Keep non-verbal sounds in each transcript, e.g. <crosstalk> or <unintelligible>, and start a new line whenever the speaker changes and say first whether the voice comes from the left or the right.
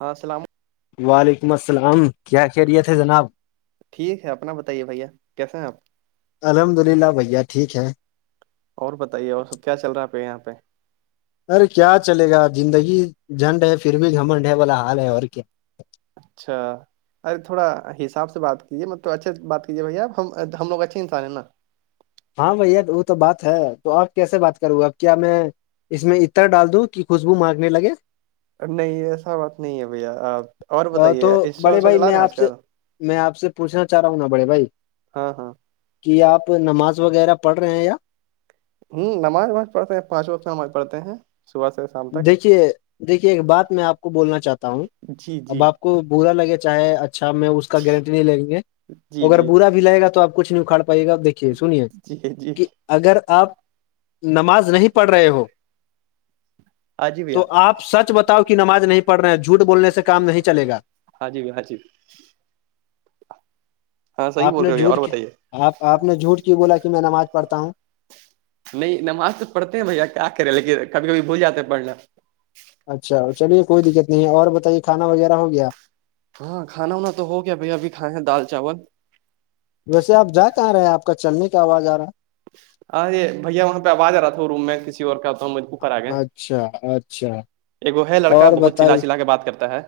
right: ہاں سلام
left: وعلیکم السلام کیا خیریت ہے جناب
right: ٹھیک ہے اپنا بتائیے بھیا کیسے ہیں آپ
left: الحمد للہ بھیا ٹھیک ہے
right: اور بتائیے اور سب کیا چل رہا آپ یہاں پہ
left: ارے کیا چلے گا زندگی جھنڈ ہے پھر بھی گھمنڈ ہے با حال ہے اور کیا
right: اچھا ارے تھوڑا حساب سے بات کیجیے مطل تو اچھے سے بات کیجیے بھیا آپ ہم ہم لوگ اچھے انسان ہیں نا
left: ہاں بھیا وہ تو بات ہے تو آپ کیسے بات کروں اب کیا میں اس میں اتر ڈال دوں کہ ک خوشبو مانگنے لگے
right: نہیں ایسا بات نہیں ہے بھیا آپ اور
left: تو
right: بتائیے انسٹا
left: بڑے
right: وسٹا
left: بھائی
right: چلا
left: میں
right: رہے ہیں
left: آپ
right: آج
left: سے
right: کل
left: میں آپ سے پوچھنا چاہ رہا ہوں نا بڑے بھائی
right: ہاں ہاں
left: کہ آپ نماز وغیرہ پڑھ رہے ہیں یا
right: ہوں نماز نماز پڑھتے ہیں پانچ وقت نماز پڑھتے ہیں صبح سے شام تک
left: دیکھیے دیکھیے ایک بات میں آپ کو بولنا چاہتا ہوں
right: جی
left: اب
right: جی
left: آپ کو برا لگے چاہے اچھا میں اس کا گارنٹی نہیں لیں گے
right: جی
left: اگر
right: جی
left: برا بھی لے گا تو آ کچھ نہیں اکھاڑ پئیے گا آپ دیکھیے سنیے
right: جی جی
left: کہ اگر آپ نماز نہیں پڑھ رہے ہو
right: ہاں جی بھیا
left: تو آپ سچ بتاؤ کہ نماز نہیں پڑھ رہے ہیں جھوٹ بولنے سے کام نہیں چلے گا
right: ہاں جی بھیا ہا جی ہاں صحیح
left: آپ
right: بول
left: نے
right: رہے ہو بھیا اور
left: جھوٹ کی
right: بتائیے
left: آپ آپ نے جھوٹ کیوں بولا کہ میں نماز پڑھتا ہوں
right: نہیں نماز تو پڑھتے ہیں بھیا کیا کریں لیکن کبھی کبھی بھول جاتے ہیں پڑنا
left: اچھا چلیے کوئی دقت نہیں ہے اور بتائیے کھانا وغیرہ ہو گیا
right: ہاں کھانا وانا تو ہو گیا بھائی ابھی کھائے ہیں دال چاول
left: ویسے آپ جا کہاں رہے ہیں آپ کا چلنے کا آواز آ رہا ہے
right: ہاںے بھیا وہاں پہ آواز آ رہا تھا وہ روم میں کسی اور کہتا ہوںے اوپر آ گیا
left: ہے۔ اچھا اچھا
right: ایک وہ ہے لڑکا
left: اور
right: بہت چلا
left: بتائی
right: چلا کے بات کرتا ہے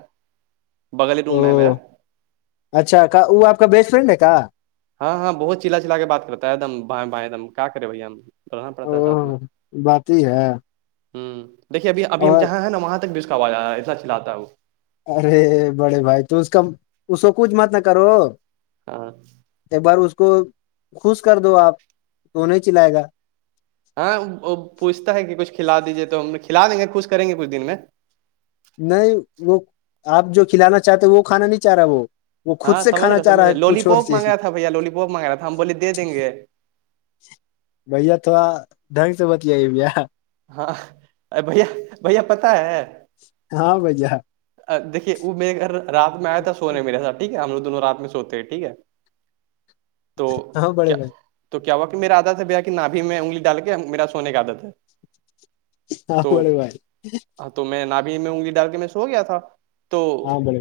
right: بغل
left: او
right: روم میں ہے میرا
left: اچھا وہ آپ کا بیسٹ فرینڈ ہے کیا
right: ہاں ہاں بہت چلا چلا کے بات کرتا ہے ایک دم بھ بائیں ایک دم کیا کرے بھیا ہم رہنا پڑتا ہے ساتھ میں
left: او بات ہی ہے
right: ہ دیکھیے ابھی ابھی ہم
left: اور
right: جہاں ہے نا وہاں تک جا ایسا چھلاتا ہے وہ
left: ارے بڑے بھائی تو اس کا اس کو کچھ مت نہ کرو
right: ہاں
left: ایک بار اس کو خوش کر دو آپ تو نہیں چلائے گا
right: ہاں وہ پوچھتا ہے کہ کچھ کھلا دیجیے تو ہم کھلا دیں گے کچھ کریں گے کچھ دن میں
left: نہیں وہ آپ جو کھلانا چاہتے وہ کھانا نہیں چاہ رہا وہ وہ خود
right: ہاں
left: سے کھانا چاہ رہا
right: سمجھامجھ
left: ہے
right: لولی
left: کچھ اور
right: پوپ مانگ
left: چیز
right: رہا تھا بھیا لولیپوپ مانگ رہا تھا ہم بولےیں گے
left: بھیا تھوڑا ڈھنگ سے بتیائی بھیا
right: ہاں ا بھیا بھیا پتا ہے
left: ہاں بھائی جان
right: یکھیے وہ میرے گھر رات میں آیا تھا سونے میرے سھ ٹھیک ہے ہم لو دونوں رات میں سوتے ہیں ٹھیک ہے تو
left: ہاں بڑے
right: کیا
left: بھائی
right: تو کیا ہوا کہ میری عادت ہے بیا کہ نابھی میں انگلی ڈال کے میرا سونے کی عادت ہے
left: ہاں
right: تو
left: بڑھے بھائی
right: ہاں تو میں نابی میں ہوں گی ڈر کے میں سو گیا تھا تو
left: ہاں بڑے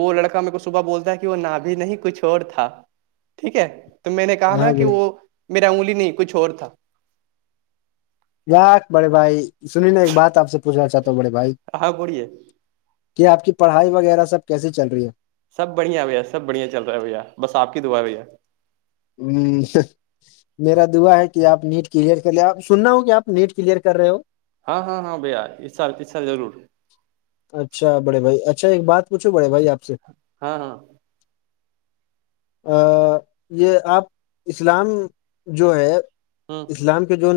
right: وہ لڑکا میرے کو صبح بولتا ہے کہ وہ نا بھی نہیں کچھ اور تھا ٹھیک ہے تو میں نے کہا نا
left: ہاں
right: کہ
left: بڑے
right: وہ میرا انگلی نہیں کچھ اور تھا
left: بڑے بھائی سنی نا ایک بات آپ سے پوچھنا چاہتا ہوں بڑے بھائی
right: آ پڑیے
left: کہ آپ کی پڑھائی وغیرہ سب کیسی چل رہی ہے
right: سب بڑھیا بھیا سب بڑھیا چل رہا ہے بھیا بس آپ کی دعا بھیا
left: ہ میرا دعا ہے کہ آپ نیٹ کلیئر کر لے آپ سننا ہو کہ آپ نیٹ کلیئر کر رہے ہو
right: ہاں ہاں ہاں بھیا یہ سر اس سر ضرور
left: اچھا بڑے بھائی اچھا ایک بات پوچھو بڑے بھائی آپ سے
right: ہاں ہاں
left: یہ آپ اسلام جو ہے
right: ہ
left: اسلام کے جو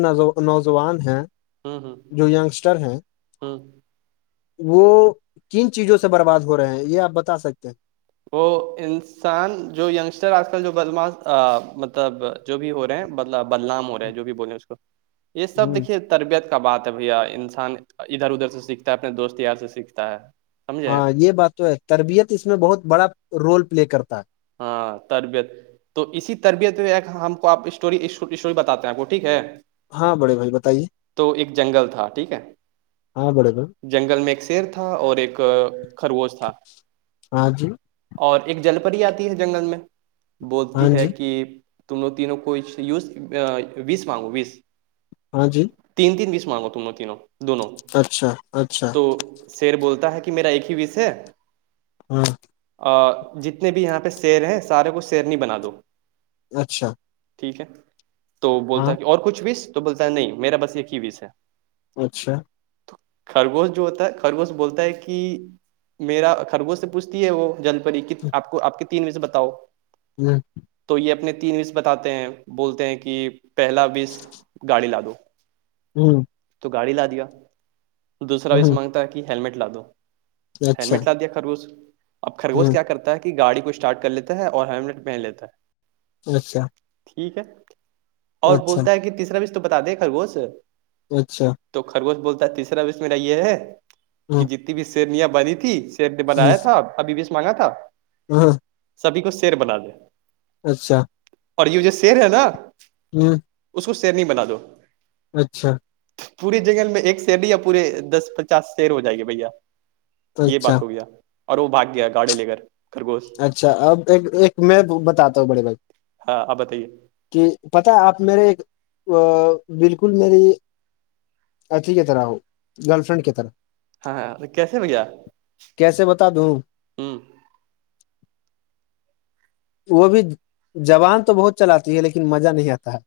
left: نوجوان ہیں
right: ہوں ہوں
left: جو ینگسٹر ہیں
right: ہوں
left: وہ کن چیزوں سے برباد ہو رہے ہیں یہ آپ بتا سکتے ہیں
right: وہ انسان جو ینگسٹر آج کل جو بدماش مطلب جو بھی ہو رہے ہیں بدلا بدنام ہو رہا ہے جو بھی بولے اس کو یہ سب
left: ہ
right: دیکھیے تربیت کا بات ہے بھیا انسان ادھر ادھر سے سیکھتا ہے اپنے دوست یار سے سیکھتا ہے سمجھے
left: ہاں یہ بات تو ہے تربیت اس میں بہت بڑا رول پلے کرتا ہے
right: ہاں تربیت تو اسی تربیت پہ ایک ہم کو آپ اسٹوری اسٹوری بتات ہیں آپ کو ٹھیک ہے
left: ہاں بڑے بھائی بتائیے
right: تو ایک جنگل تھا ٹھیک ہے
left: ہاں بڑے گ
right: جنگل میں ایک شیر تھا اور ایک خرگوش تھا
left: ہاں جی
right: اور ایک جل پری آتی ہے جنگل میں
left: ہاں
right: بولتی ہے
left: جی
right: کہ ت ت کوئی یوز وس مانگو وس
left: ہاں جی
right: تین تین بیس مارگو تم تینوں دونوں
left: اچھا اچھا
right: تو شیر بولتا ہے کہ میرا ایک ہی وس ہے
left: ہاں
right: جتنے بھی یہاں پہ سیر ہیں سارے کو سیرنی بنا دو
left: اچھا
right: ٹھیک ہے تو بولتا
left: ہاں
right: ہے کہ اور کچھ وس تو بولتا ہے نہیں میرا بس ایک ہی وس ہے
left: اچھا
right: تو خرگوش جو ہوتا ہے خرگوش بولتا ہے کہ میرا خرگو سے پوچھتی ہے وہ جل پری کہ آپ کو آپ کے تین وجزے بتاؤ
left: جی
right: تو یہ اپنے تین وس بتاتے ہیں بولتے ہیں کہ پہلا وس گاڑی ل دو
left: ہوں
right: تو گاڑی لا دیا دوسرا اس
left: ہ
right: مانگتا ہے کہ ہیللمٹ لا دو
left: اچھا
right: ہیلمٹ لا دیا خرگوز اب خرگوز
left: ہ
right: کیا کرتا ہے کہ گاڑی کچ چارٹ کر لیتا ہے اور ہیملٹ پہن لیتا ہے
left: اچھا
right: ٹھیک ہے اور
left: اچھا
right: بولتا ہے کہ تیسرا بھیش تو بتا دے خرگوش
left: اچھا
right: تو خرگوش بولتا تیسرا وش میرا یہ ہے کہ
left: ہ
right: جتنی بھی سیرنیاں بنی تھی
left: ہ
right: بنایا تھا ابھی بیس مانگا تھا
left: ہ
right: سبھی کو سیر بنا دے
left: اچھا
right: اور یہ جو شیر ہے نا
left: ہوں
right: اس کو سیر نہیں بنا دو
left: اچھا
right: پورے جنگن میں ایک سیر یا پورے دس پچاس سیر ہو جائے گے بھیا یہ
left: اچھا
right: بات ہو گیا اور وہ بھاگ گیا گاڑی لے کر خرگوش سے
left: اچھا اب ایک ایک میں بتاتا ہوں بڑے بھائی
right: ہاں آپ بتائیے
left: کہ پت آپ میرے بالکل میری اچھی کی طرح ہو گرل فرینڈ کی طرح
right: ہاں ہاں تو کیسے میں گیا
left: کیسے بتا دوں
right: ہ
left: وہ بھی زبان تو بہت چلاتی ہے لیکن مزہ نہیں آتا ہے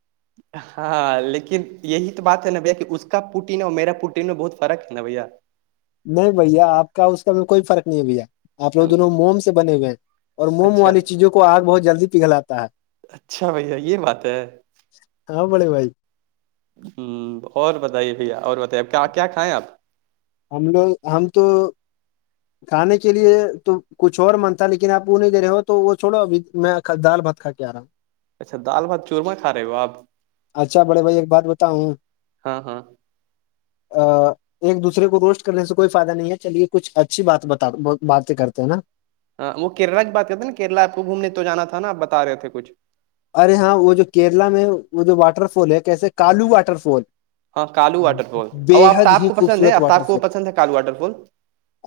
right: ہاں لیکن یہی تو بات ہے نبھیا کہ اس کا پوٹین اور میرا پٹین میں بہت فرق ہے نوھیا
left: نہیں بھیا آپ کا اس کا میں کوئی فرق نہیں ہے بھیا آ لوگ دونوں موم سے بنے ہوئے ہیں اور موم
right: اچھا
left: والی چیزوں کو آگ بہت جلدی پگلاتا ہے
right: اچھا بھیا یہ بات ہے
left: ہاں بڑے بائی
right: ہ اور بتائیے بھیا اور بتائیے کیا کھائیں آپ
left: ہم لوگ ہم تو کھانے کے لیے تو کچھ اور من تھا لیکن آپ وہ نہیں دے رہے ہو تو وہ چھڑو اب میں دال بت کا کے آ رہا
right: اچھا دال بھات چورما کھا رہے ہو آپ
left: اچھا بڑے بھائی ایک بات بتاؤوں
right: ہاں ہاں
left: ا ایک دوسرے کو روسٹ کرنے سے کوئی فائدہ نہیں ہے چلیے کچھ اچھی بات ب باتیں کرتے ہیں نا
right: ہاں وہ کیرلا کی بات کرتے نا کیرلا آپ کو گھومنے تو جانا تھا نا آ بتا رہے تھے کچھ
left: ارے ہاں وہ جو کیرلا میں وہ جو واٹر فال ہے کیسے کالو واٹر فال
right: ہاں کالو واٹر فال اور
left: بےحد
right: آفتاب
left: ہی
right: کو پسند ہے
left: خوبصورت
right: آفتاب
left: واٹر
right: کو
left: فال
right: پسند ہے کالو واٹر فال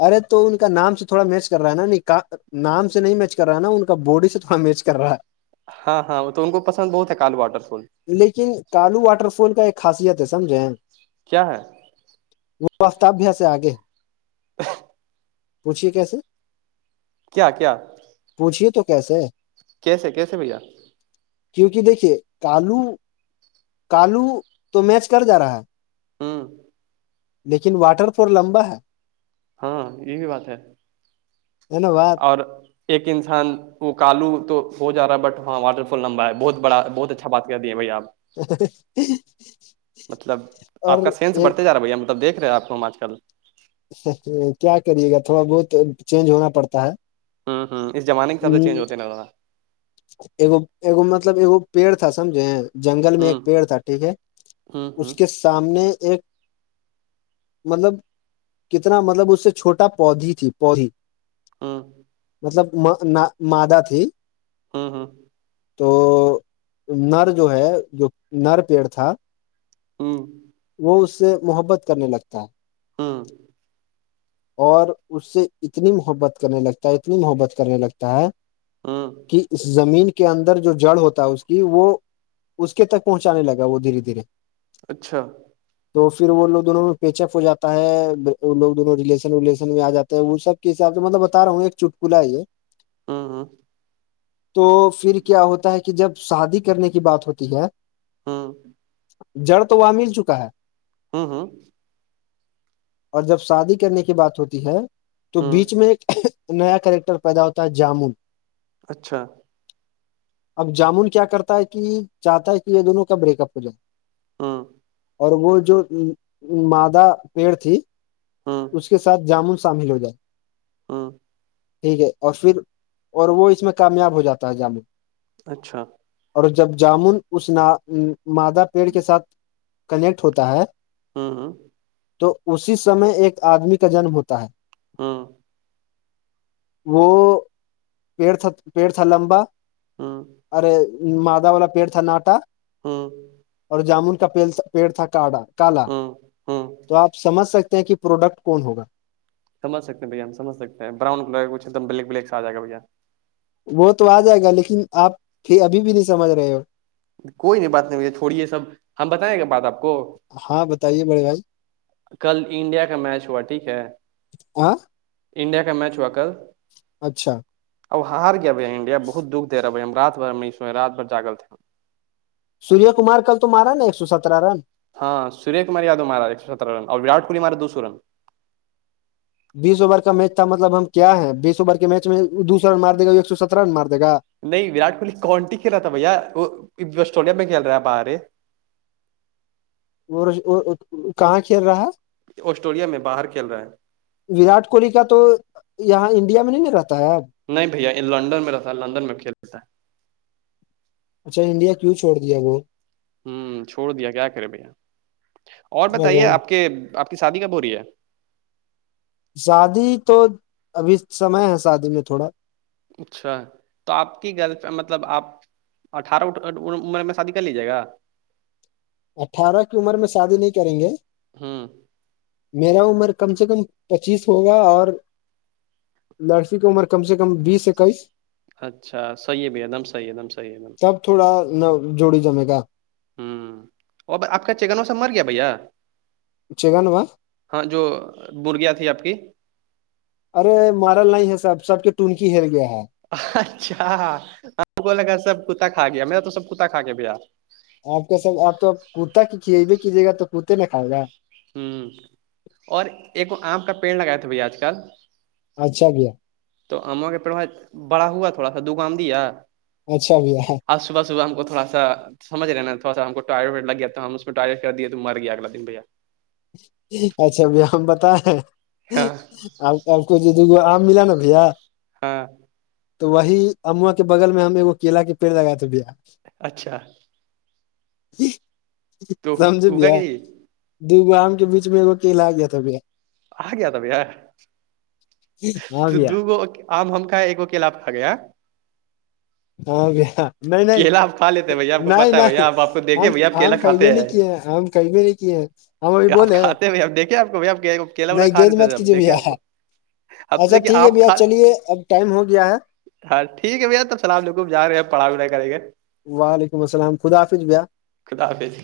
left: ارے تو ان کا نام سے تھوڑا میچ کر رہا ہے نا نہیں نام سے نہیں میچ کر رہا ہے نا ان کا باڈی سے تھوڑا میچ کر رہا ہے
right: ہاں ہاں وہ تو ان کو پسند بہت ہے کالو واٹر فال
left: لیکن کالو واٹر فال کا ایک خاصیت ہے سمجھے
right: کیا ہے
left: وہ آفتاب بھییا سے آگے
right: ا
left: پوچھیے کیسے
right: کیا کیا
left: پوچھیے تو کیسے
right: کیسے کیسے بھیا
left: کیونکہ دیکھیے کالو کالو تو میچ کر جا رہا ہے
right: ہاں
left: لیکن واٹر فول لمبا ہے
right: ہاں یہ بھی بات ہے
left: اینوا
right: اور ایک انسان وہ کالو تو ہو جا رہا ہے بٹ ہاں واٹر فال لمبا ہے بہت بڑا بہت اچھا بات کر دیے بھائی آپ مطلب آپ
left: اور
right: کا سینس
left: ایک
right: بڑھتے جا رہا بھیا م ب دیک رہے ہیں آپ کو ہم آج کل
left: کیا کریے گا تھوڑا بہت چینج ہونا پڑتا ہے
right: ہوں ہوں اس زمانے کے سب سے چینج ہوتے ناا
left: اگو اگو مطلب ایکگ پیڑ تھا سمجھے جنگل میں
right: ہوں
left: ایک پیڑ تھا ٹھیک ہے
right: ہوں ہوں
left: اس کے سامنے ایک مطلب کتنا مطلب اس سے چھوٹا پودھی تھی پودی
right: ہاں
left: مطلب مادا تھی
right: ہاں ہاں <inaudible>
left: تو نر جو ہے جو نر پیڑ تھا
right: ہوں
left: اس سے محبت کرنے لگتا ہے
right: ہاں
left: اور اس سے اتنی محبت کرنے لگتا ہے اتنی محبت کرنے لگتا ہے
right: ہاں
left: اس زمین کے اندر جو جڑ ہوتا ہے اس کی وہ اس کے تک پہنچانے لگا وہ دھیرے دھیرے
right: اچھا
left: تو پھر وہ لوگ دونوں میں پیچ اپ ہو جاتا ہے وہ لوگونوں ریشن ولیشن میں آ جاتے ہیں وہ سب کے حساب سے مطلب بتا رہا ہوں ایک چٹکلا ہے یہ
right: ہاں ہاں
left: تو پھر کیا ہوتا ہے کہ جب شادی کرنے کی بات ہوتی ہے
right: ہاں <unintelligible>
left: جڑ تو وہاں مل چکا ہے
right: ہوں ہوں
left: اور جب شادی کرنے کی بات ہوتی ہے تو
right: ہوں
left: بیچ میں ایک نیا کرریکٹر پیدا ہوتا ہے جامن
right: اچھا
left: اب جامن کیا کرتا ہے کہ چاہتا ہے کہ یہ دونوں کا بریک اپ ہو جائے
right: ہوں
left: اور وہ جو مادہ پیڑ تھی
right: ہاں
left: اس کے ساتھ جامن شامل ہو جائے
right: ہاں
left: ٹھیک ہے اور پھر اور وہ اس میں کامیاب ہو جاتا ہے جموں
right: اچھا
left: اور جب جامن اس مادہ پیڑ کے ساتھ کنیکٹ ہوتا ہے
right: ہاں ہاں
left: تو اسی سمے ایک آدمی کا جنم ہوتا ہے
right: ہاں
left: وہ پڑ پیڑ تھا لمبا
right: ہاں
left: ارے مدا والا پیڑ تھا ناٹا
right: ہاں <unintelligible>
left: اور جامن کا پیل پیڑ تھا کاڈا کالا
right: ہاں ہاں
left: تو آ سمجھ سکتے ہیں کہ پروڈکٹ کون ہوگا
right: سجھ ستے ہیںھیا ہم سج ستے ہیں بران کلر کچ ایک دم بلیک بلیک سے آ جائےا بھیا
left: وہ تو آ جائے گا لیکن آپ پھر ابھی بھی نہیں سمجھ رہے ہو
right: کوئی نہیں بات نہیں مجھے تھوڑی ہے سب ہم بتائیں گا بات آپ کو
left: ہاں بتائیے بڑے بھائی
right: کل انڈیا کا میچ ہوا ٹھیک ہے
left: ہاں
right: انڈیا کا میچ ہوا کل
left: اچھا
right: اب ہار گیا بھ انڈیا بہت دکھ د رہا بھائی ہم رات بھر ہم نہیں سئے رات بھر جاگل تھے ہم
left: سوریہ کمار کل تو مارا نا ایک سو سترہ رن
right: ہاں سوریہ کماریادو مارا ہے ایک ستر رن اورورٹ کوہلی مارے دو سو رن
left: بیس اوور کا میچ تھا مطلب ہم کیا ہیں بیس اوور کے میچ میں دوسرا رن مار د گا ایک سو سترہ رن مار د گا
right: نہیں وراٹ کوہلی کون سی کھیلا تھا بھیا وہ آسٹرولیا میں کھیل رہے آ باہرے
left: کہاں کل رہا
right: آسٹرولیا میں باہر کھیل رہا ہے
left: وراٹ کوہلی کا تو یہاں انڈیا میں نہیں نک رہتا ہے اب
right: نہیں بھیا یہ لندن میں رہتا لندن میں کھیل لیتا ہے
left: اچھا انڈیا کیوں چھوڑ دیا وہ
right: ہوں چھوڑ دیا کیا کرے بھیا اور بتائیے
left: وہ
right: آپ کے آپ کی شادی کب ہو رہی ہے
left: شادی تو ابھی سمئے ہے شادی میں تھوڑا
right: اچھا تو آپ کی گھر پ مطلب آپ اٹھارہ اھ عمر میں شادی کر لیجیے گا
left: اٹھارہ کی عمر میں شادی نہیں کریں گے
right: ہوں
left: میرا عمر کم سے کم پچیس ہوگا اور لڑکی کی عمر کم سے کم بیس اکیس
right: اچھا صحیح بھی ہے ایک دم صحیح ایک دمحیح ایک دم
left: تب تھوڑا نہ جوڑی جمے گا
right: ہوں اور آپ کا چکن و سب مر گیا بھیا
left: چگن و
right: ہاں جو برغیاں تھی آپ کی
left: ارے مارل نہیں ہے سحب سب کے ٹونکی ہر گیا ہے
right: اچھا کولاگا سب کتا کھا گیا میرا تو سب کتا کھا کےیا بیا
left: آپ کے سب آپ تو اپ کتا کی کھے بھیے کیجیے گا تو کوتے نہ کھائے گا
right: ہوں اور ایک آم کا پیڑ لگائے تھے بھائی آج کل
left: اچھا بھیا
right: تو اما کے پواج بڑا ہوا تھوڑا سا دو گ آم دیا
left: اچھا بھیا
right: آج صبح صبح ہم کو تھوڑا سا سمجھ رہے نا تھڑا سا ہم کو ٹوئلٹ لگ گیا تو ہم اس میں ٹوئلٹ کردیا پھر تو گیاگ دن بھیا
left: اچھا ب ہم بتیں
right: ہاں
left: آپ تو آب کو جو دوگو آم ملا نا بھیا
right: ہاں
left: تو وہی اموا کے بغل میں ہم کیلا کے پیڑ لگائے تو بیا
right: اچھا تو
left: سمجھے
right: اگا
left: بھیا
right: کہ نہیں
left: دو گو آم کے بیچ میں کیلا آ گیا تھا پا
right: آ گیا تھا بھیا
left: ہاں
right: تو
left: بھیا
right: دگو آم ہم کا ایک وہ قلاب کھا گیا
left: ہاں ب نہیں نہیں
right: کیلا آپ کھا لیتے ہیں بھیا آپ کو
left: نہیں
right: پتا ہے
left: نہیں
right: بھیا آپ آپ کو دیکھے بھیا آپ کیلا
left: آم کہے
right: کھاتے
left: نہیں
right: ہیں
left: کہ کہیں بھی نہیں کیے ہیں ہم ابھی بولے
right: کیا آپ کو بھی آ کہ کیلا ولا
left: نہیں
right: کھا
left: گیند
right: رہتا
left: مت
right: تھ اب
left: کیجیے
right: دیکھے
left: بھیا
right: آپ کو اب تو
left: اچھا
right: دیکھیے
left: ٹھیک ہے
right: آپ
left: بھیا
right: کھا
left: چلیے اب ٹائم ہو گیا ہے
right: ہاں ٹھیک ہے بھیا تب سلام لکوب جا رہے ہیں پڑھائی وڑھائی کریں گے
left: وعلیکم السلام خدا حفظ بھیا
right: خدا حافظ